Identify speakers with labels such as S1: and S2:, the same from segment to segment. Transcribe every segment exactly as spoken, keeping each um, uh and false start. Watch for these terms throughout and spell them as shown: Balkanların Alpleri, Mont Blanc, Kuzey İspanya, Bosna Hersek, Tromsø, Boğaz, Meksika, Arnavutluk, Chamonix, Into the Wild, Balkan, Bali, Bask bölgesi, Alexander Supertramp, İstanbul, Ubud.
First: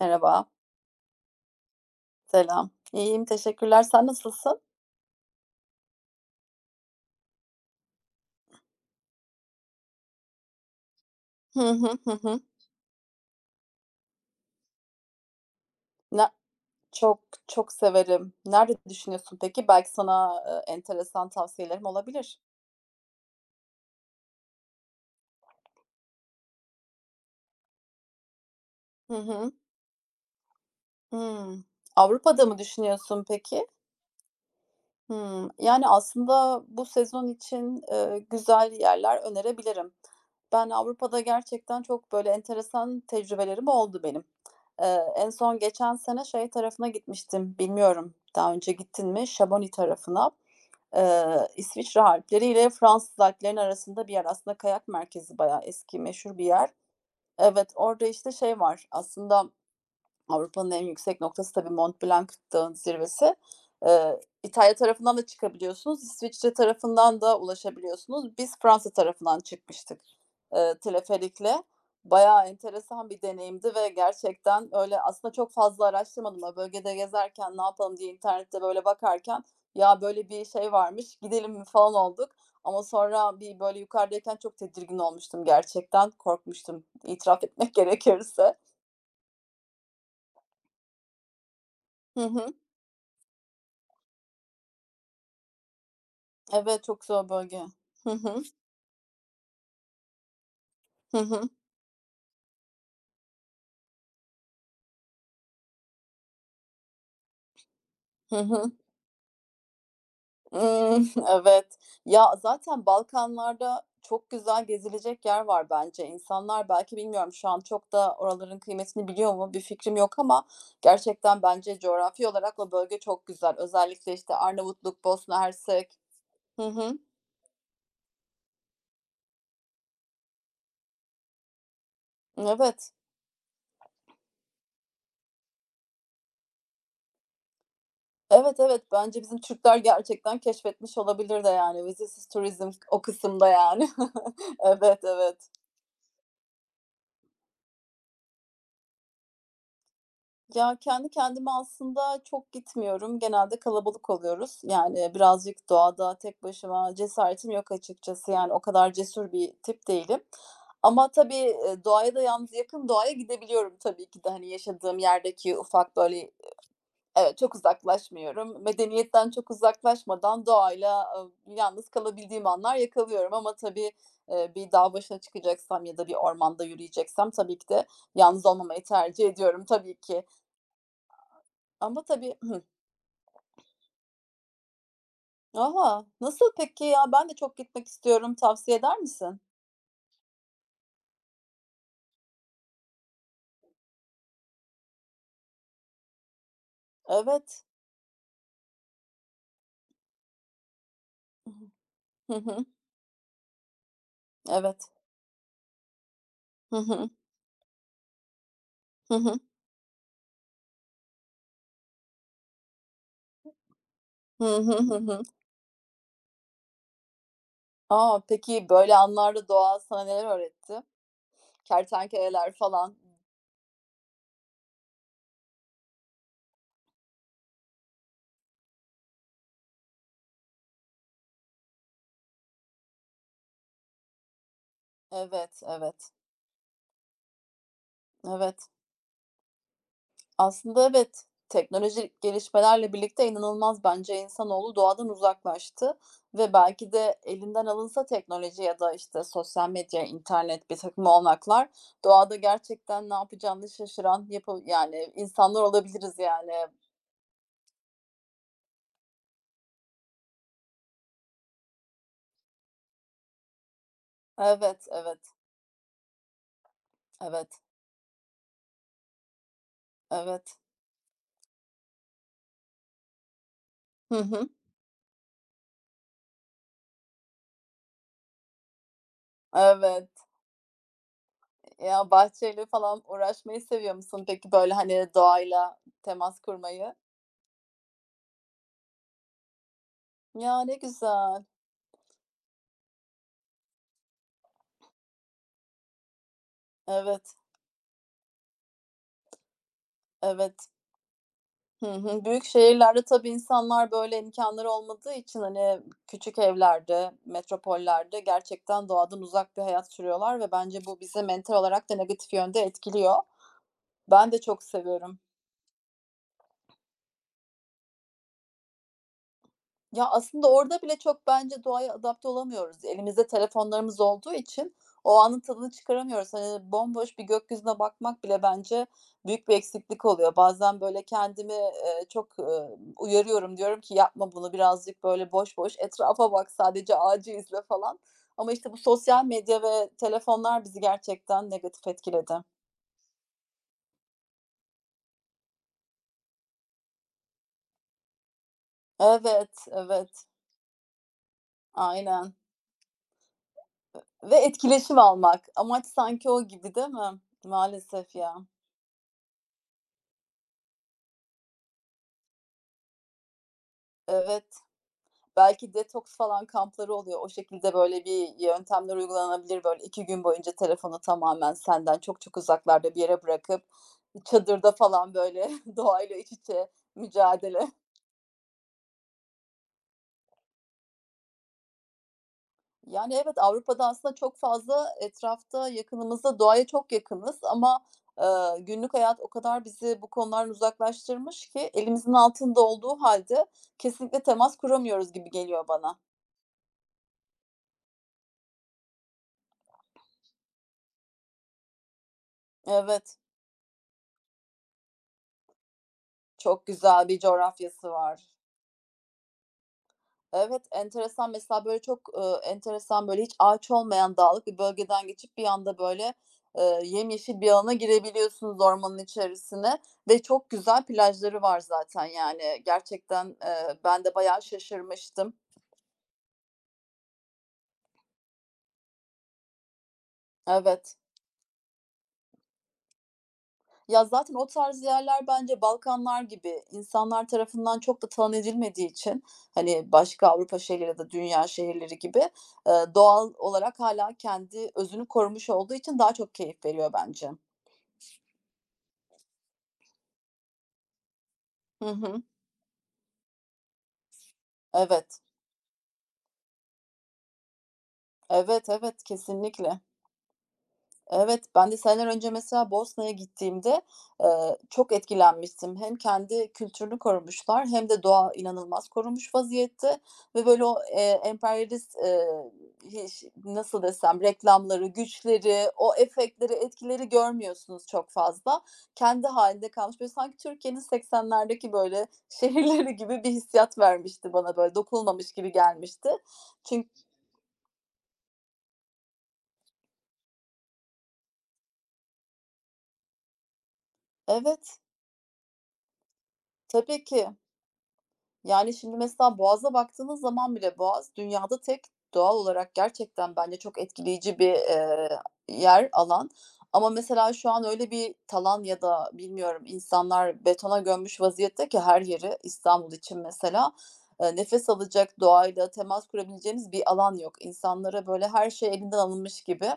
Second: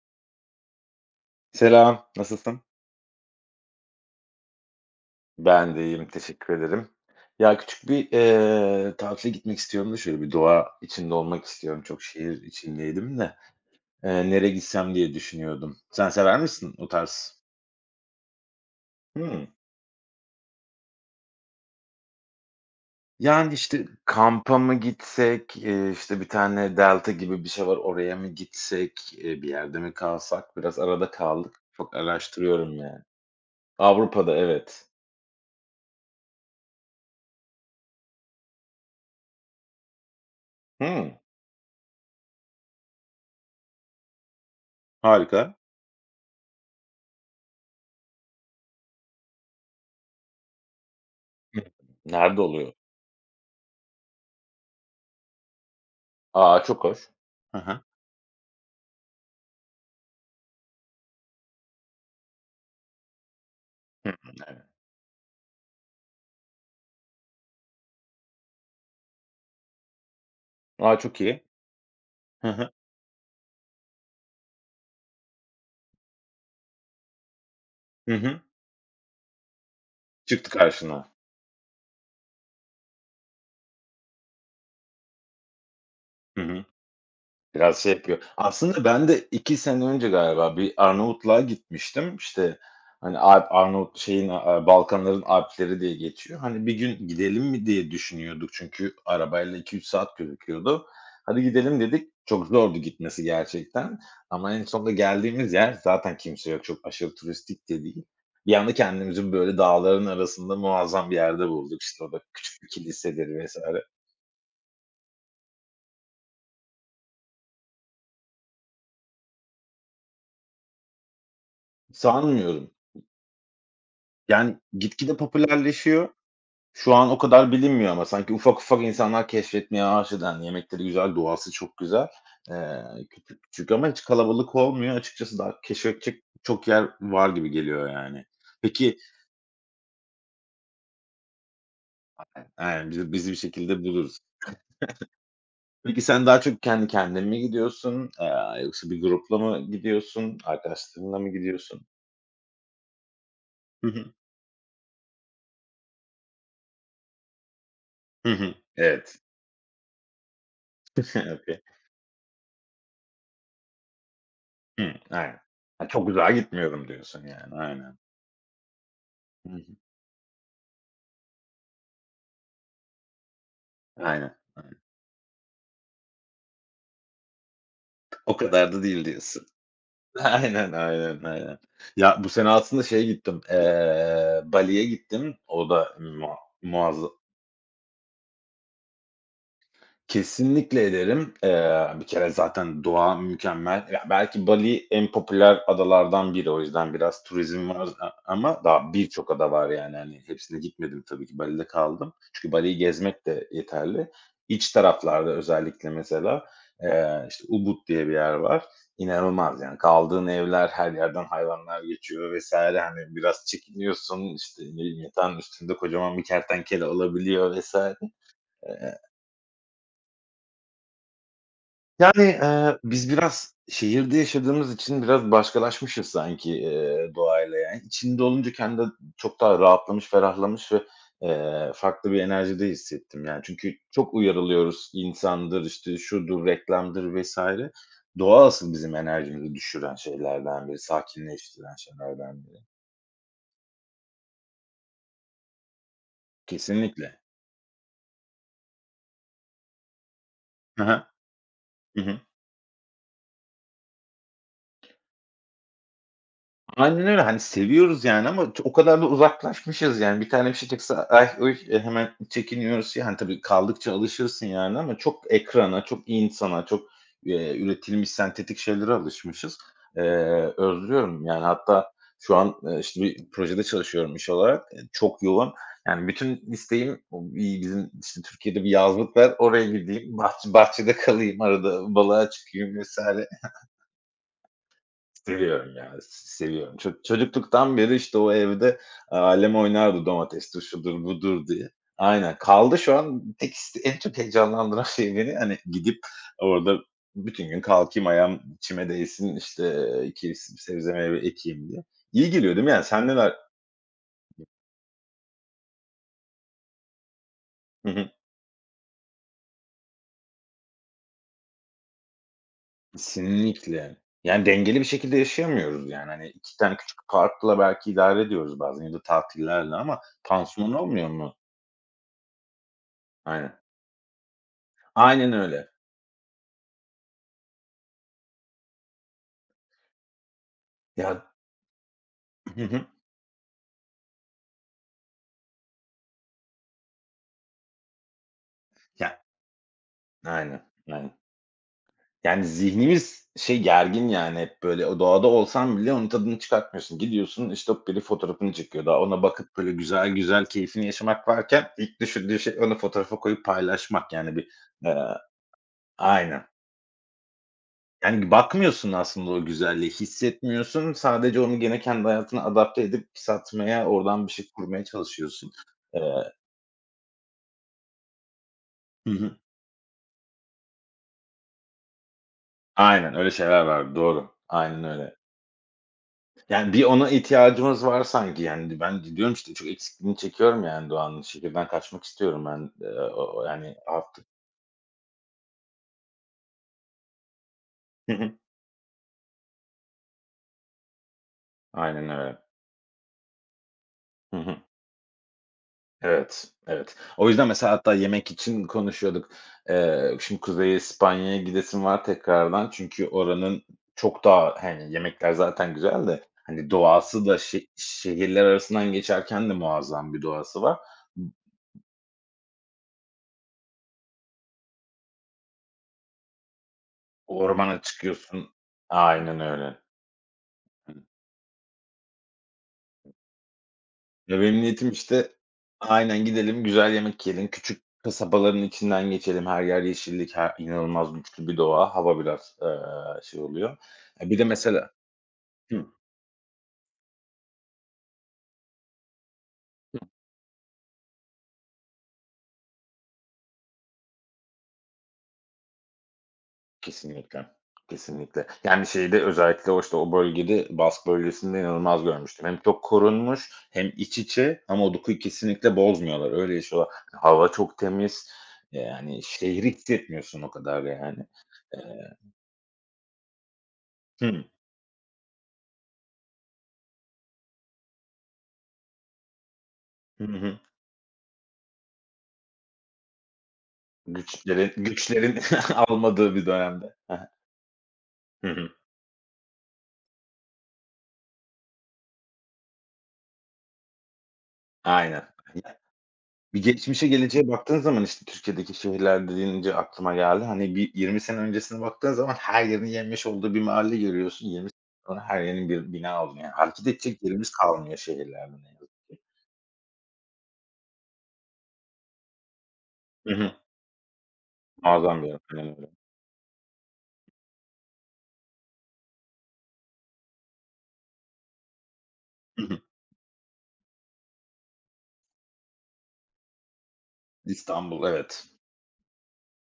S1: Merhaba,
S2: Selam, nasılsın?
S1: selam. İyiyim, teşekkürler. Sen nasılsın?
S2: Ben de iyiyim, teşekkür ederim. Ya, küçük bir, eee, tatile gitmek istiyorum da şöyle bir doğa içinde olmak
S1: Hı
S2: istiyorum.
S1: hı,
S2: Çok
S1: hı hı.
S2: şehir içindeydim de, eee, nereye gitsem diye düşünüyordum. Sen
S1: Ne
S2: sever misin o
S1: Çok,
S2: tarz?
S1: çok severim. Nerede düşünüyorsun
S2: Hımm.
S1: peki? Belki sana, eee, enteresan tavsiyelerim olabilir.
S2: Yani, işte, kampa mı gitsek, eee, işte, bir tane delta gibi bir şey var, oraya mı gitsek,
S1: Hı
S2: eee, bir
S1: hı.
S2: yerde mi kalsak? Biraz arada kaldık.
S1: Hımm.
S2: Çok
S1: Avrupa'da mı
S2: araştırıyorum yani.
S1: düşünüyorsun peki?
S2: Avrupa'da, evet.
S1: Hımm. Yani, aslında bu sezon için, eee, güzel yerler önerebilirim. Ben
S2: Hımm,
S1: Avrupa'da gerçekten çok böyle enteresan tecrübelerim oldu benim. Eee, en
S2: harika.
S1: son geçen sene şey tarafına gitmiştim, bilmiyorum daha önce gittin mi? Chamonix tarafına. Eee, İsviçre
S2: Nerede
S1: Alpleri ile
S2: oluyor?
S1: Fransız Alplerinin arasında bir yer. Aslında kayak merkezi bayağı eski, meşhur bir
S2: Aa,
S1: yer.
S2: çok hoş. Hı
S1: Evet,
S2: hı.
S1: orada, işte, şey var aslında. Avrupa'nın en yüksek noktası tabii Mont Blanc Dağı'nın zirvesi.
S2: Hımm,
S1: Eee,
S2: evet.
S1: İtalya tarafından da çıkabiliyorsunuz, İsviçre tarafından da ulaşabiliyorsunuz. Biz Fransa tarafından çıkmıştık, eee,
S2: A, çok iyi.
S1: teleferikle. Bayağı
S2: Hı hı.
S1: enteresan bir deneyimdi ve gerçekten öyle, aslında çok fazla araştırmadım ama bölgede gezerken ne yapalım diye
S2: Hı hı.
S1: internette böyle bakarken ya böyle bir
S2: Çıktı
S1: şey
S2: karşına.
S1: varmış, gidelim mi falan olduk. Ama sonra bir böyle yukarıdayken çok tedirgin olmuştum gerçekten,
S2: Hı hı.
S1: korkmuştum itiraf etmek
S2: Biraz şey yapıyor.
S1: gerekirse.
S2: Aslında ben de iki sene önce galiba bir Arnavutluğa gitmiştim.
S1: Hı hı.
S2: İşte, hani, Alp Arnavut şeyin, aaa, Balkanların Alpleri diye geçiyor. Hani, bir
S1: Evet, çok
S2: gün
S1: zor
S2: gidelim
S1: bölge.
S2: mi diye
S1: Hı hı.
S2: düşünüyorduk çünkü arabayla iki üç saat gözüküyordu.
S1: Hı
S2: Hadi
S1: hı.
S2: gidelim dedik. Çok zordu gitmesi gerçekten ama en sonunda geldiğimiz yer zaten kimse yok. Çok aşırı turistik de değil.
S1: Hı
S2: Bir
S1: hı.
S2: anda kendimizi böyle dağların arasında
S1: Imm,
S2: muazzam bir yerde
S1: evet.
S2: bulduk. İşte, orada
S1: Ya,
S2: küçük bir
S1: zaten
S2: kilisedir vesaire.
S1: Balkanlar'da çok güzel gezilecek yer var bence. İnsanlar belki, bilmiyorum, şu an çok da oraların kıymetini biliyor mu bir fikrim yok ama gerçekten bence coğrafi olarak
S2: Sanmıyorum.
S1: o bölge çok güzel. Özellikle, işte,
S2: Yani
S1: Arnavutluk,
S2: gitgide
S1: Bosna Hersek.
S2: popülerleşiyor.
S1: Hı hı.
S2: Şu an o kadar bilinmiyor ama sanki ufak ufak insanlar keşfetmeye aşina. Yemekleri güzel, doğası çok güzel. Eee,
S1: Evet.
S2: küçük küçük ama hiç kalabalık olmuyor. Açıkçası daha keşfedecek çok yer var gibi geliyor yani.
S1: Evet, evet.
S2: Peki,
S1: Bence bizim Türkler gerçekten keşfetmiş olabilir de yani, vizesiz turizm
S2: yani,
S1: o
S2: bizi bizi bir
S1: kısımda
S2: şekilde
S1: yani.
S2: buluruz.
S1: Evet, evet.
S2: Peki sen daha çok kendi kendine mi gidiyorsun, aaa, yoksa bir grupla mı gidiyorsun,
S1: Ya, kendi
S2: arkadaşlarınla mı
S1: kendime
S2: gidiyorsun?
S1: aslında çok gitmiyorum. Genelde
S2: Hı
S1: kalabalık
S2: hı.
S1: oluyoruz. Yani birazcık doğada tek başıma cesaretim yok açıkçası.
S2: Hı
S1: Yani
S2: hı.
S1: o kadar
S2: Evet.
S1: cesur bir tip değilim. Ama tabii,
S2: Okay.
S1: eee, doğaya da yalnız, yakın doğaya gidebiliyorum tabii ki de. Hani
S2: Hımm,
S1: yaşadığım
S2: aynen.
S1: yerdeki
S2: Ha,
S1: ufak
S2: çok uzağa
S1: böyle.
S2: gitmiyorum diyorsun
S1: Evet,
S2: yani.
S1: çok
S2: Aynen.
S1: uzaklaşmıyorum. Medeniyetten çok
S2: Hı hı.
S1: uzaklaşmadan doğayla, ııı, yalnız kalabildiğim anlar yakalıyorum ama tabii,
S2: Aynen,
S1: eee, bir
S2: aynen.
S1: dağ başına çıkacaksam ya da bir ormanda yürüyeceksem tabii ki de
S2: O
S1: yalnız
S2: kadar da
S1: olmamayı
S2: değil
S1: tercih
S2: diyorsun.
S1: ediyorum tabii ki.
S2: Aynen, aynen, aynen.
S1: Ama
S2: Ya, bu
S1: tabii
S2: sene
S1: Hı,
S2: aslında şeye gittim, eee, Bali'ye gittim. O da
S1: aha.
S2: mua
S1: Nasıl peki ya?
S2: muazza
S1: Ben de çok gitmek istiyorum. Tavsiye eder misin?
S2: Kesinlikle ederim. Eee, bir kere zaten doğa mükemmel. Ya, belki Bali en popüler adalardan biri. O yüzden biraz
S1: Evet.
S2: turizm var a ama daha birçok ada var yani, hani, hepsine gitmedim tabii ki.
S1: Hı
S2: Bali'de
S1: hı.
S2: kaldım. Çünkü Bali'yi gezmek de yeterli. İç
S1: Evet.
S2: taraflarda özellikle mesela,
S1: Hı hı.
S2: eee, işte, Ubud diye bir yer var.
S1: Hı hı.
S2: İnanılmaz yani kaldığın evler, her yerden hayvanlar geçiyor vesaire hani, biraz çekiniyorsun,
S1: Hı
S2: işte, ne
S1: hı. Hı
S2: bileyim,
S1: hı.
S2: yatağın üstünde kocaman bir kertenkele olabiliyor vesaire.
S1: A! Peki böyle anlarda doğa sana neler öğretti?
S2: Yani,
S1: Kertenkeleler
S2: eee,
S1: falan.
S2: biz biraz şehirde yaşadığımız için biraz başkalaşmışız sanki, eee, doğayla yani. İçinde olunca kendimi çok daha rahatlamış, ferahlamış ve, eee, farklı bir enerjide hissettim yani. Çünkü çok uyarılıyoruz,
S1: Evet,
S2: insandır, işte,
S1: evet.
S2: şudur, reklamdır vesaire. Doğa
S1: Evet.
S2: asıl bizim enerjimizi düşüren şeylerden biri,
S1: Aslında evet,
S2: sakinleştiren
S1: teknolojik
S2: şeylerden biri.
S1: gelişmelerle birlikte inanılmaz bence insanoğlu doğadan uzaklaştı ve belki
S2: Kesinlikle.
S1: de elinden alınsa teknoloji ya da, işte, sosyal medya, internet, bir
S2: Hı.
S1: takım olanaklar, doğada gerçekten ne yapacağını şaşıran yapı, yani insanlar olabiliriz yani.
S2: Aynen öyle. Hani, seviyoruz yani ama ço o kadar da uzaklaşmışız yani. Bir tane bir şey çıksa, "Ay, uy!" eee, hemen çekiniyoruz. Yani, tabii kaldıkça alışırsın yani
S1: Evet,
S2: ama çok
S1: evet,
S2: ekrana, çok insana, çok,
S1: evet,
S2: eee, üretilmiş sentetik şeylere alışmışız. Eee,
S1: evet.
S2: özlüyorum yani. Hatta şu an, eee, işte, bir projede çalışıyorum
S1: Hı
S2: iş
S1: hı.
S2: olarak. Eee, çok yoğun. Yani, bütün isteğim o bi bizim, işte, Türkiye'de bir yazlık var. Oraya gideyim,
S1: Evet.
S2: bahçe bahçede kalayım, arada
S1: Ya,
S2: balığa
S1: bahçeyle
S2: çıkayım
S1: falan
S2: vesaire.
S1: uğraşmayı seviyor musun peki, böyle, hani,
S2: Seviyorum
S1: doğayla
S2: ya, s
S1: temas
S2: seviyorum. Ço
S1: kurmayı?
S2: çocukluktan beri, işte, o evde alem oynardı domatestir,
S1: Ya, ne
S2: şudur
S1: güzel.
S2: budur diye. Aynen. Kaldı şu an tek iste en çok heyecanlandıran şey beni, hani, gidip orada
S1: Evet,
S2: bütün gün kalkayım, ayağım içime değsin, işte, iki
S1: evet.
S2: sebze meyve ekeyim diye.
S1: Hı hı.
S2: İyi
S1: Büyük
S2: geliyor değil mi? Yani
S1: şehirlerde
S2: sen
S1: tabii
S2: neler.
S1: insanlar böyle imkânları olmadığı için, hani, küçük evlerde,
S2: Hı hı.
S1: metropollerde gerçekten doğadan uzak bir hayat sürüyorlar ve bence bu bizi mental olarak da negatif yönde etkiliyor.
S2: Kesinlikle.
S1: Ben de
S2: Yani
S1: çok
S2: dengeli bir şekilde
S1: seviyorum.
S2: yaşayamıyoruz, yani, hani, iki tane küçük parkla belki idare ediyoruz bazen ya da tatillerle ama
S1: Ya, aslında
S2: pansuman
S1: orada bile
S2: olmuyor
S1: çok
S2: mu?
S1: bence doğaya adapte olamıyoruz. Elimizde
S2: Aynen.
S1: telefonlarımız olduğu için o
S2: Aynen
S1: anın
S2: öyle.
S1: tadını çıkaramıyoruz. Hani, bomboş bir gökyüzüne bakmak bile bence büyük bir eksiklik oluyor. Bazen, böyle,
S2: Ya.
S1: kendimi, eee, çok, ııı, uyarıyorum. Diyorum ki yapma bunu, birazcık, böyle, boş boş etrafa bak, sadece ağacı izle falan. Ama, işte, bu
S2: Ya,
S1: sosyal medya ve
S2: aynen,
S1: telefonlar bizi
S2: aynen.
S1: gerçekten negatif etkiledi.
S2: Yani zihnimiz şey gergin yani hep böyle o doğada olsan bile onun tadını çıkartmıyorsun. Gidiyorsun, işte, hop biri fotoğrafını çekiyor. Daha ona bakıp
S1: Evet,
S2: böyle güzel
S1: evet,
S2: güzel keyfini yaşamak varken ilk
S1: aynen.
S2: düşündüğü şey onu fotoğrafa koyup paylaşmak. Yani
S1: Ve
S2: bir, eee
S1: etkileşim almak. Amaç sanki o
S2: aynen.
S1: gibi, değil mi? Maalesef
S2: Yani
S1: ya.
S2: bakmıyorsun aslında o güzelliği, hissetmiyorsun. Sadece onu gene kendi hayatına adapte edip satmaya, oradan bir
S1: Evet.
S2: şey kurmaya çalışıyorsun.
S1: Belki detoks
S2: Eee
S1: falan kampları oluyor. O şekilde böyle bir yöntemler
S2: Hı hı.
S1: uygulanabilir. Böyle iki gün boyunca telefonu tamamen senden çok çok uzaklarda bir
S2: Aynen
S1: yere
S2: öyle şeyler
S1: bırakıp
S2: var. Doğru.
S1: çadırda
S2: Aynen
S1: falan
S2: öyle.
S1: böyle doğayla iç içe
S2: Yani, bir ona
S1: mücadele.
S2: ihtiyacımız var sanki, yani. Ben diyorum işte çok eksikliğini çekiyorum, yani, Doğan'ın. Şehirden kaçmak istiyorum ben. Eee,
S1: Yani
S2: o
S1: evet,
S2: o yani
S1: Avrupa'da aslında
S2: artık.
S1: çok fazla etrafta, yakınımızda doğaya çok yakınız ama,
S2: Hı hı.
S1: eee, günlük hayat o kadar bizi bu konulardan uzaklaştırmış ki
S2: Aynen
S1: elimizin
S2: öyle.
S1: altında olduğu halde kesinlikle
S2: Hı
S1: temas
S2: hı.
S1: kuramıyoruz gibi geliyor bana.
S2: Evet, evet. O yüzden mesela hatta yemek için konuşuyorduk. Eee, şimdi Kuzey İspanya'ya gidesim var tekrardan. Çünkü
S1: Evet,
S2: oranın çok daha, hani, yemekler zaten güzel de,
S1: çok
S2: hani,
S1: güzel bir
S2: doğası da şe
S1: coğrafyası var.
S2: şehirler arasından geçerken de muazzam bir doğası
S1: Evet,
S2: var.
S1: enteresan mesela, böyle, çok, ııı, enteresan, böyle, hiç ağaç olmayan dağlık bir bölgeden geçip bir anda, böyle, eee, yemyeşil bir alana
S2: Ormana çıkıyorsun.
S1: girebiliyorsunuz, ormanın
S2: Aynen
S1: içerisine
S2: öyle.
S1: ve çok güzel plajları var zaten, yani, gerçekten, eee, ben de
S2: Ya,
S1: bayağı
S2: benim niyetim, işte,
S1: şaşırmıştım.
S2: aynen gidelim, güzel yemek yiyelim, küçük kasabaların içinden geçelim, her yer yeşillik, her
S1: Evet.
S2: inanılmaz güçlü bir doğa, hava biraz, eee, şey oluyor.
S1: Ya,
S2: E,
S1: zaten
S2: bir de
S1: o tarz
S2: mesela.
S1: yerler, bence
S2: Hı,
S1: Balkanlar gibi, insanlar tarafından çok da talan edilmediği için, hani, başka Avrupa şehirleri ya da dünya şehirleri gibi, eee, doğal olarak hala kendi özünü korumuş olduğu için daha çok keyif veriyor bence.
S2: kesinlikle, kesinlikle. Yani, şeyde özellikle o, işte, o bölgede, Bask bölgesinde
S1: Hı
S2: inanılmaz
S1: hı.
S2: görmüştüm. Hem çok korunmuş hem iç içe ama o dokuyu
S1: Evet.
S2: kesinlikle bozmuyorlar, öyle yaşıyorlar. Hava çok temiz,
S1: Evet, evet,
S2: yani, şehri
S1: kesinlikle.
S2: hissetmiyorsun o kadar yani.
S1: Evet, ben de
S2: Eee
S1: seneler önce mesela Bosna'ya gittiğimde,
S2: Hı.
S1: eee, çok etkilenmiştim. Hem kendi kültürünü korumuşlar hem de doğa inanılmaz korunmuş vaziyette
S2: Hı
S1: ve
S2: hı.
S1: böyle o, eee, emperyalist, eee, hiş, nasıl desem,
S2: Güçlerin
S1: reklamları,
S2: güçlerin
S1: güçleri, o
S2: almadığı bir
S1: efektleri,
S2: dönemde.
S1: etkileri
S2: Hı hı.
S1: görmüyorsunuz çok fazla.
S2: Hı.
S1: Kendi halinde kalmış. Böyle sanki Türkiye'nin seksenlerdeki böyle şehirleri gibi bir hissiyat vermişti bana, böyle
S2: Aynen.
S1: dokunulmamış gibi gelmişti.
S2: Bir
S1: Çünkü
S2: geçmişe, geleceğe baktığın zaman, işte, Türkiye'deki şehirler deyince aklıma geldi. Hani, bir yirmi sene öncesine baktığın zaman her yerin yenmiş olduğu bir mahalle görüyorsun. yirmi
S1: evet.
S2: sene sonra her yerin bir bina oldu. Yani, hareket
S1: Tabii
S2: edecek
S1: ki.
S2: yerimiz kalmıyor şehirlerde ne
S1: Yani,
S2: yazık
S1: şimdi
S2: ki.
S1: mesela Boğaz'a baktığınız zaman bile, Boğaz dünyada tek doğal olarak
S2: Hı
S1: gerçekten
S2: hı.
S1: bence çok etkileyici bir, eee,
S2: Muazzam bir yer. Aynen
S1: yer,
S2: öyle.
S1: alan ama mesela şu an öyle bir talan ya da, bilmiyorum, insanlar betona gömmüş vaziyette ki her yeri,
S2: Hı hı.
S1: İstanbul için mesela, eee, nefes alacak, doğayla temas kurabileceğiniz bir alan yok.
S2: İstanbul,
S1: İnsanlara böyle
S2: evet.
S1: her şey elinden alınmış gibi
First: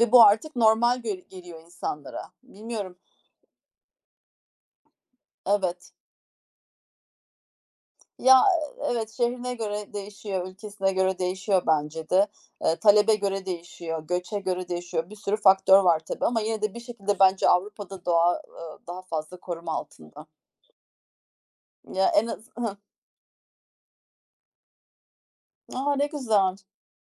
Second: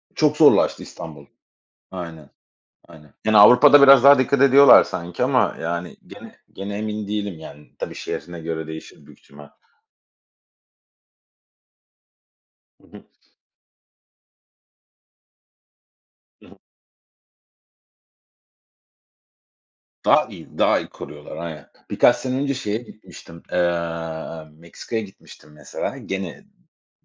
S1: ve bu
S2: Çok
S1: artık
S2: zorlaştı
S1: normal gö
S2: İstanbul.
S1: geliyor insanlara.
S2: Aynen,
S1: Bilmiyorum.
S2: aynen. Yani, Avrupa'da biraz daha dikkat ediyorlar sanki ama,
S1: Evet.
S2: yani, gene gene emin değilim, yani. Tabii şehrine
S1: Ya,
S2: göre değişir
S1: evet,
S2: büyük ihtimal.
S1: şehrine göre değişiyor, ülkesine göre değişiyor bence de. Eee,
S2: Hı hı.
S1: talebe göre değişiyor, göçe göre değişiyor. Bir sürü faktör var tabii ama
S2: Hı hı.
S1: yine de bir şekilde bence Avrupa'da doğa, ııı, daha fazla koruma
S2: Daha
S1: altında.
S2: iyi, daha iyi koruyorlar aynen.
S1: Ya,
S2: Birkaç
S1: en
S2: sene
S1: az
S2: önce
S1: Hıh.
S2: şeye gitmiştim, eee, Meksika'ya gitmiştim
S1: A,
S2: mesela.
S1: ne
S2: Gene
S1: güzel.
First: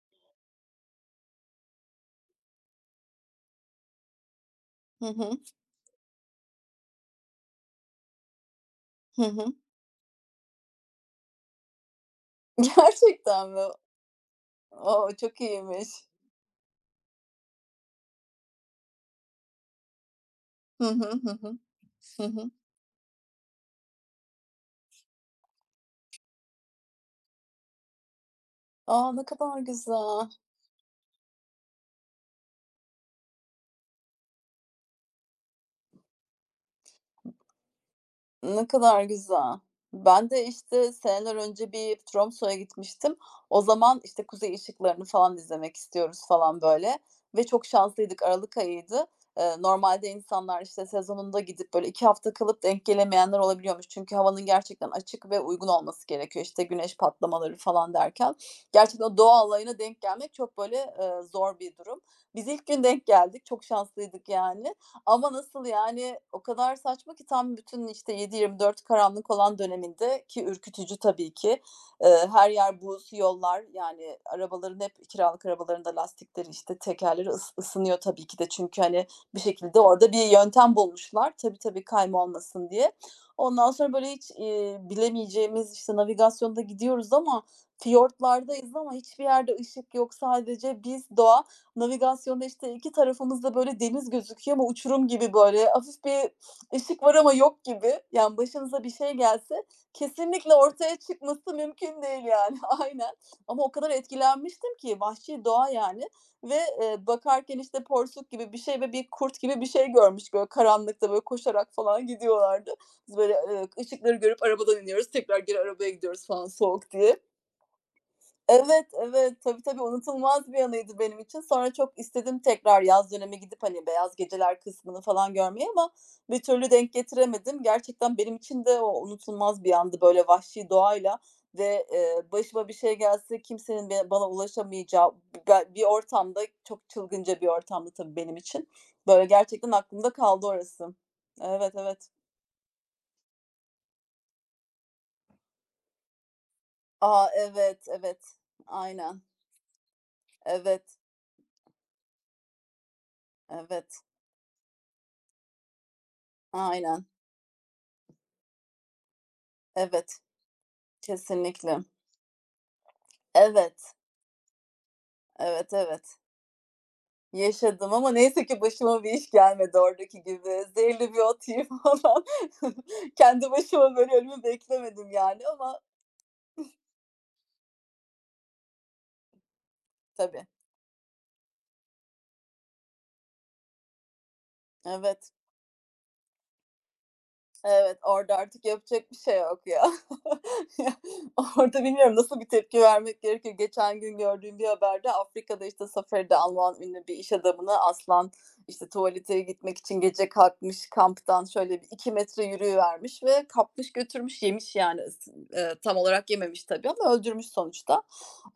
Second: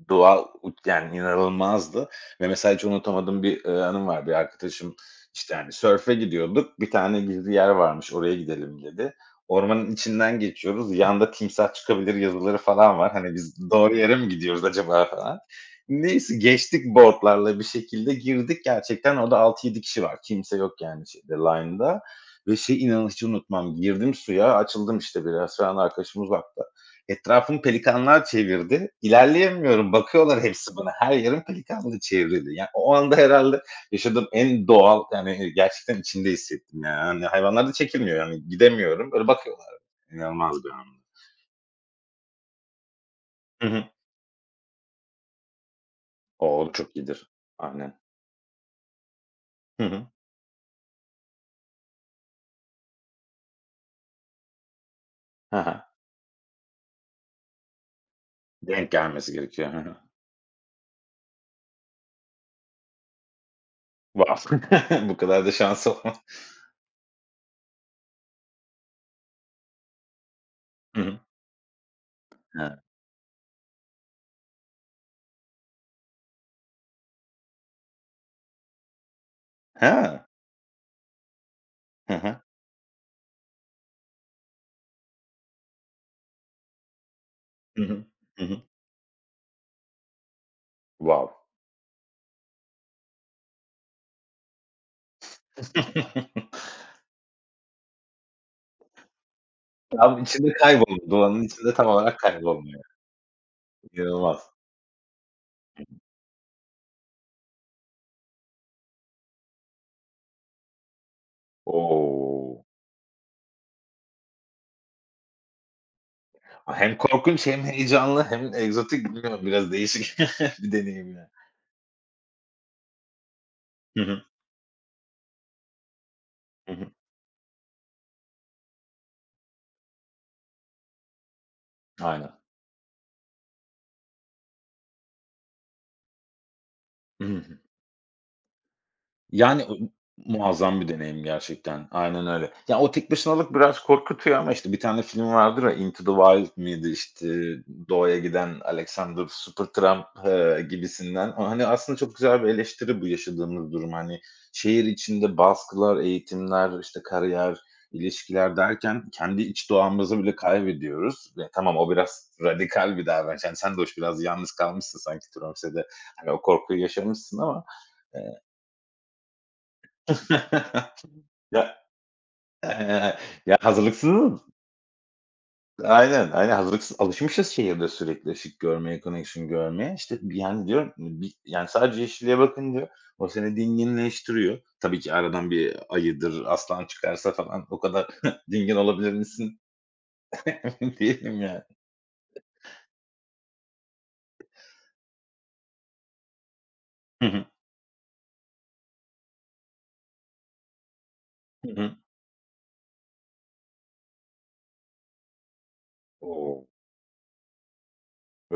S2: doğa u yani inanılmazdı ve mesela hiç unutamadığım bir, eee, anım var. Bir arkadaşım,
S1: Hı hı.
S2: işte, hani, sörfe gidiyorduk. Bir tane gizli yer varmış, oraya gidelim dedi.
S1: Hı hı.
S2: Ormanın içinden geçiyoruz. Yanda timsah çıkabilir yazıları falan var. Hani,
S1: Gerçekten mi?
S2: biz doğru yere mi gidiyoruz acaba
S1: O!
S2: falan.
S1: Çok iyiymiş.
S2: Neyse geçtik board'larla bir şekilde girdik gerçekten orada altı yedi kişi var. Kimse yok
S1: Hı
S2: yani
S1: hı. Hı
S2: şeyde
S1: hı.
S2: line'da.
S1: Hı hı.
S2: Ve şey inan hiç unutmam, girdim suya, açıldım işte biraz falan arkadaşımız uzakta. Etrafım pelikanlar çevirdi.
S1: A, ne kadar
S2: İlerleyemiyorum,
S1: güzel.
S2: bakıyorlar hepsi bana. Her yerim pelikanla çevrildi. Yani o anda herhalde yaşadığım en doğal, yani, gerçekten içinde hissettim yani. Hani hayvanlar da çekilmiyor yani
S1: Ne kadar
S2: gidemiyorum. Böyle
S1: güzel.
S2: bakıyorlar.
S1: Ben de,
S2: İnanılmaz bir
S1: işte,
S2: andı.
S1: seneler önce bir Tromso'ya gitmiştim. O
S2: Hı hı.
S1: zaman, işte, kuzey ışıklarını falan izlemek istiyoruz falan,
S2: O, çok
S1: böyle,
S2: iyidir.
S1: ve çok
S2: Aynen.
S1: şanslıydık. Aralık ayıydı. Eee,
S2: Hı hı.
S1: normalde insanlar, işte, sezonunda gidip, böyle, iki hafta kalıp denk gelemeyenler olabiliyormuş. Çünkü havanın gerçekten açık ve
S2: He
S1: uygun
S2: he.
S1: olması gerekiyor, işte, güneş patlamaları falan derken.
S2: Denk
S1: Gerçekten o
S2: gelmesi
S1: doğa
S2: gerekiyor. Hı
S1: olayına
S2: hı.
S1: denk gelmek çok, böyle, eee, zor bir durum. Biz ilk gün denk geldik. Çok şanslıydık
S2: Wow!
S1: yani.
S2: Bu
S1: Ama
S2: kadar da
S1: nasıl,
S2: şansı olma.
S1: yani o kadar saçma ki, tam bütün işte yedi yirmi dört karanlık olan döneminde, ki ürkütücü
S2: Hı hı.
S1: tabii ki. Eee, her
S2: He.
S1: yer buz, yollar, yani arabaların, hep kiralık arabaların da lastikleri, işte, tekerleri ıs ısınıyor tabii ki de. Çünkü, hani, bir şekilde orada
S2: He!
S1: bir yöntem bulmuşlar. Tabii, tabii
S2: Hı
S1: kayma
S2: hı.
S1: olmasın diye. Ondan sonra böyle hiç, eee, bilemeyeceğimiz, işte, navigasyonda gidiyoruz ama
S2: Hı hı. Hı hı.
S1: fiyortlardayız ama hiçbir yerde ışık yok. Sadece biz,
S2: Wow!
S1: doğa. Navigasyonda, işte, iki tarafımızda böyle deniz gözüküyor ama uçurum gibi böyle hafif bir ışık var ama yok gibi. Yani başınıza bir şey gelse
S2: Abi içinde
S1: kesinlikle ortaya
S2: kayboldu. Doğanın
S1: çıkması
S2: içinde tam
S1: mümkün
S2: olarak
S1: değil yani.
S2: kaybolmuyor.
S1: Aynen. Ama o kadar
S2: İnanılmaz.
S1: etkilenmiştim ki vahşi doğa yani, ve, eee, bakarken, işte, porsuk gibi bir şey ve bir kurt gibi bir şey görmüş böyle karanlıkta, böyle koşarak falan
S2: Oo.
S1: gidiyorlardı. Biz böyle, eee, ışıkları görüp arabadan iniyoruz, tekrar geri arabaya gidiyoruz falan, soğuk
S2: Hem
S1: diye.
S2: korkunç hem heyecanlı hem
S1: Evet,
S2: egzotik
S1: evet.
S2: bilmiyorum
S1: Tabii,
S2: biraz
S1: tabii,
S2: değişik
S1: unutulmaz bir
S2: bir
S1: anıydı
S2: deneyim
S1: benim
S2: ya.
S1: için. Sonra çok istedim tekrar yaz dönemi gidip, hani,
S2: Hı
S1: Beyaz
S2: hı.
S1: Geceler kısmını falan görmeyi ama bir türlü
S2: Hı hı.
S1: denk getiremedim. Gerçekten benim için de o unutulmaz bir andı, böyle, vahşi doğayla ve, eee,
S2: Aynen.
S1: başıma bir şey gelse kimsenin be bana ulaşamayacağı be bir ortamda, çok
S2: Hı
S1: çılgınca bir
S2: hı.
S1: ortamdı tabii benim için. Böyle,
S2: Yani,
S1: gerçekten
S2: o
S1: aklımda kaldı
S2: muazzam bir
S1: orası.
S2: deneyim
S1: Evet,
S2: gerçekten.
S1: evet.
S2: Aynen öyle. Ya, o tek başınalık biraz korkutuyor ama, işte, bir tane film vardır ya, Into the Wild mıydı, işte,
S1: A, evet,
S2: doğaya
S1: evet.
S2: giden
S1: Aynen.
S2: Alexander Supertramp, eee,
S1: Evet,
S2: gibisinden. O, hani, aslında çok güzel bir eleştiri bu yaşadığımız durum.
S1: evet.
S2: Hani, şehir içinde baskılar, eğitimler, işte,
S1: Aynen.
S2: kariyer, ilişkiler derken kendi iç doğamızı
S1: Evet.
S2: bile kaybediyoruz. Ya, tamam,
S1: Kesinlikle.
S2: o biraz radikal bir davranış. Yani, sen de
S1: Evet,
S2: hoş biraz yalnız kalmışsın sanki
S1: evet,
S2: Tromsø'de.
S1: evet.
S2: Hani, o korkuyu yaşamışsın ama,
S1: Yaşadım ama
S2: eee
S1: neyse ki başıma bir iş gelmedi oradaki gibi. Zehirli bir ot yiyip
S2: Ya,
S1: falan
S2: eee,
S1: kendi
S2: ya,
S1: başıma böyle
S2: hazırlıksızız.
S1: ölümü beklemedim yani ama
S2: Aynen, aynen hazırlıksız alışmışız şehirde sürekli ışık görmeye, connection görmeye. İşte,
S1: tabii.
S2: yani, diyorum, bi yani, sadece yeşilliğe bakınca o seni dinginleştiriyor. Tabii ki
S1: Evet.
S2: aradan bir ayıdır, aslan çıkarsa falan o
S1: Evet,
S2: kadar
S1: orada artık
S2: dingin
S1: yapacak
S2: olabilir
S1: bir şey
S2: misin.
S1: yok ya. Ya,
S2: Emin değilim yani.
S1: orada bilmiyorum nasıl bir tepki vermek gerekir. Geçen gün gördüğüm bir haberde Afrika'da, işte, Safari'de Alman ünlü bir
S2: Hı
S1: iş
S2: hı.
S1: adamını aslan, işte, tuvalete gitmek için gece kalkmış, kamptan
S2: Hı
S1: şöyle bir
S2: hı.
S1: iki metre yürüyüvermiş ve kapmış, götürmüş, yemiş yani. Is eee, tam olarak yememiş
S2: O!
S1: tabii ama öldürmüş sonuçta.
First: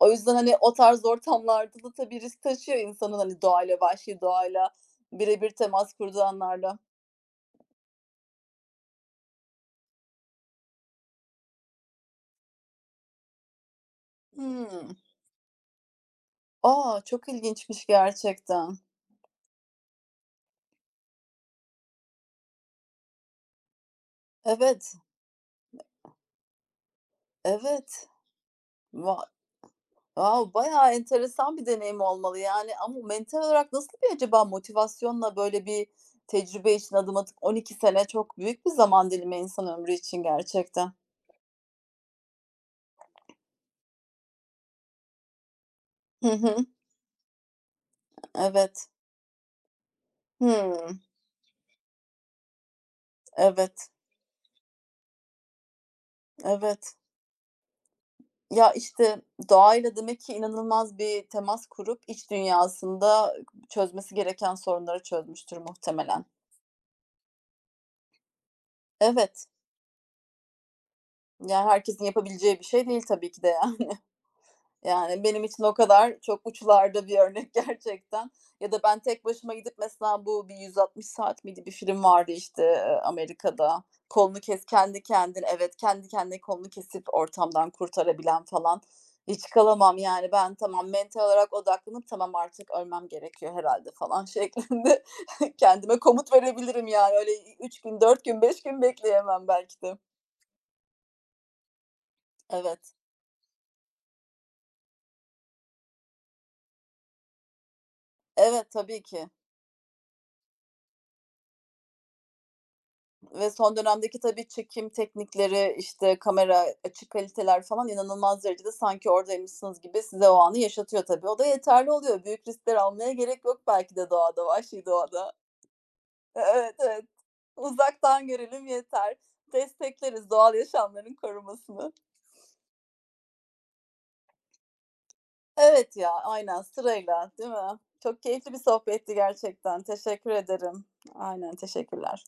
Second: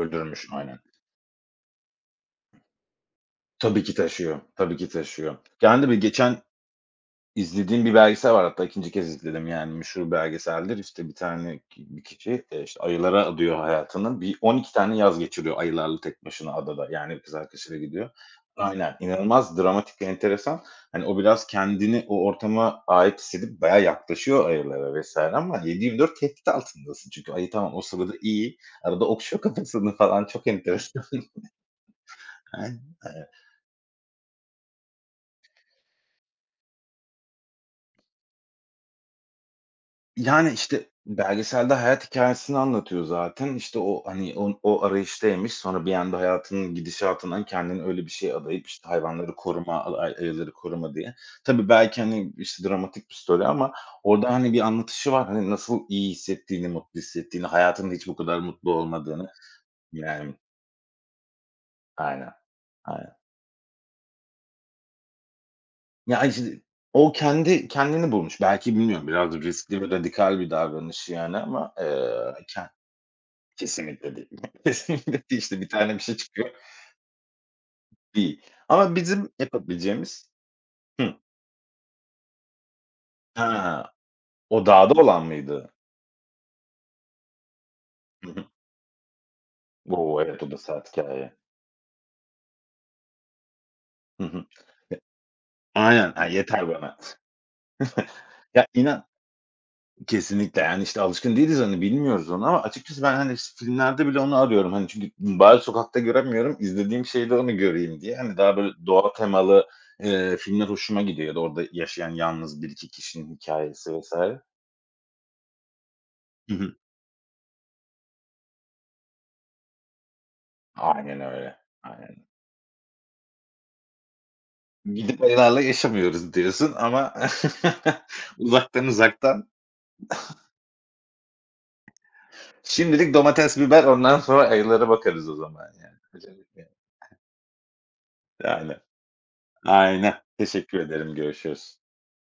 S1: O yüzden, hani, o
S2: aynen.
S1: tarz ortamlarda da tabii risk taşıyor insanın, hani, doğayla,
S2: Tabii ki
S1: vahşi
S2: taşıyor,
S1: doğayla
S2: tabii ki taşıyor.
S1: bire bir
S2: Yani, de
S1: temas
S2: bir
S1: kurduğu
S2: geçen.
S1: anlarda.
S2: İzlediğim bir belgesel var hatta ikinci kez izledim yani meşhur belgeseldir. İşte bir tane ki bir kişi, eee, işte ayılara adıyor hayatını. Bir on iki
S1: Hıı.
S2: tane yaz geçiriyor ayılarla tek başına adada.
S1: A!
S2: Yani
S1: Çok
S2: kız arkadaşıyla
S1: ilginçmiş
S2: gidiyor.
S1: gerçekten.
S2: Aynen, inanılmaz dramatik, ve enteresan. Hani o biraz kendini o ortama ait hissedip baya yaklaşıyor
S1: Evet,
S2: ayılara vesaire ama yedi yirmi dört tehdit altındasın. Çünkü ayı tamam o
S1: evet.
S2: sırada iyi, arada
S1: Va
S2: okşuyor kafasını falan çok
S1: wow, bayağı
S2: enteresan.
S1: enteresan bir deneyim olmalı, yani,
S2: Aynen.
S1: ama mental olarak nasıl bir acaba motivasyonla böyle bir tecrübe için adım atıp on iki sene, çok büyük bir zaman dilimi insan ömrü için
S2: Yani, işte,
S1: gerçekten.
S2: belgeselde hayat hikâyesini anlatıyor zaten. İşte, o, hani, on o arayıştaymış. Sonra bir anda
S1: Hı hı.
S2: hayatının gidişatından kendini öyle bir şeye adayıp, işte,
S1: Evet.
S2: hayvanları koruma, a ay ayıları koruma
S1: Hımm.
S2: diye. Tabii belki, hani, işte, dramatik bir story ama
S1: Evet,
S2: orada, hani, bir anlatışı var. Hani, nasıl iyi hissettiğini,
S1: evet.
S2: mutlu hissettiğini, hayatında hiç bu kadar mutlu
S1: Ya, işte,
S2: olmadığını.
S1: doğayla demek ki
S2: Yani.
S1: inanılmaz bir temas kurup iç
S2: Aynen, aynen.
S1: dünyasında çözmesi gereken sorunları çözmüştür
S2: Ya,
S1: muhtemelen.
S2: işte, o kendi kendini bulmuş. Belki bilmiyorum biraz
S1: Evet.
S2: riskli ve radikal bir davranış yani
S1: Ya,
S2: ama,
S1: herkesin
S2: eee,
S1: yapabileceği
S2: ke.
S1: bir şey değil tabii ki de yani.
S2: Kesinlikle değil. Kesinlikle
S1: Yani
S2: değil.
S1: benim
S2: İşte
S1: için
S2: bir
S1: o
S2: tane bir şey
S1: kadar çok
S2: çıkıyor.
S1: uçlarda bir örnek gerçekten.
S2: Değil.
S1: Ya da
S2: Ama
S1: ben tek
S2: bizim
S1: başıma gidip, mesela
S2: yapabileceğimiz.
S1: bu bir "yüz altmış
S2: Hı.
S1: Saat" miydi? Bir film vardı, işte, eee, Amerika'da.
S2: Ha,
S1: Kolunu kes
S2: o dağda
S1: kendi
S2: olan
S1: kendine.
S2: mıydı?
S1: Evet, kendi kendine kolunu kesip ortamdan
S2: Hı
S1: kurtarabilen
S2: hı.
S1: falan. Hiç kalamam
S2: O,
S1: yani
S2: evet, o
S1: ben,
S2: da saat
S1: tamam, mental
S2: hikâye.
S1: olarak odaklanıp "Tamam, artık ölmem gerekiyor herhalde"
S2: Hı
S1: falan
S2: hı.
S1: şeklinde kendime
S2: Aynen. Ha,
S1: komut
S2: yeter
S1: verebilirim
S2: bana.
S1: yani. Öyle üç gün, dört gün, beş
S2: Ya,
S1: gün
S2: inan.
S1: bekleyemem belki de.
S2: Kesinlikle, yani, işte, alışkın değiliz, hani, bilmiyoruz onu ama
S1: Evet.
S2: açıkçası ben, hani, s filmlerde bile onu arıyorum. Hani, çünkü bari sokakta göremiyorum, izlediğim şeyde onu göreyim diye. Hani, daha
S1: Evet,
S2: böyle
S1: tabii
S2: doğa
S1: ki.
S2: temalı, eee, filmler hoşuma gidiyor ya da orada yaşayan yalnız bir iki kişinin
S1: Ve son
S2: hikayesi
S1: dönemdeki
S2: vesaire.
S1: tabii çekim teknikleri, işte
S2: Hı
S1: kamera,
S2: hı.
S1: açı kaliteler falan inanılmaz derecede sanki oradaymışsınız gibi size o anı yaşatıyor
S2: Aynen
S1: tabii. O da
S2: öyle.
S1: yeterli oluyor.
S2: Aynen.
S1: Büyük riskler almaya gerek yok belki de doğada, vahşi
S2: Gidip
S1: doğada.
S2: ayılarla yaşamıyoruz
S1: E,
S2: diyorsun
S1: evet, evet.
S2: ama
S1: Uzaktan görelim
S2: uzaktan,
S1: yeter.
S2: uzaktan.
S1: Destekleriz doğal yaşamların korunmasını.
S2: Şimdilik domates, biber, ondan sonra ayılara bakarız o zaman yani.
S1: Evet ya,
S2: Öyle
S1: aynen
S2: bir-
S1: sırayla, değil mi? Çok keyifli bir
S2: Yani.
S1: sohbetti gerçekten.
S2: Aynen.
S1: Teşekkür
S2: Teşekkür
S1: ederim.
S2: ederim.
S1: Aynen,
S2: Görüşürüz.
S1: teşekkürler.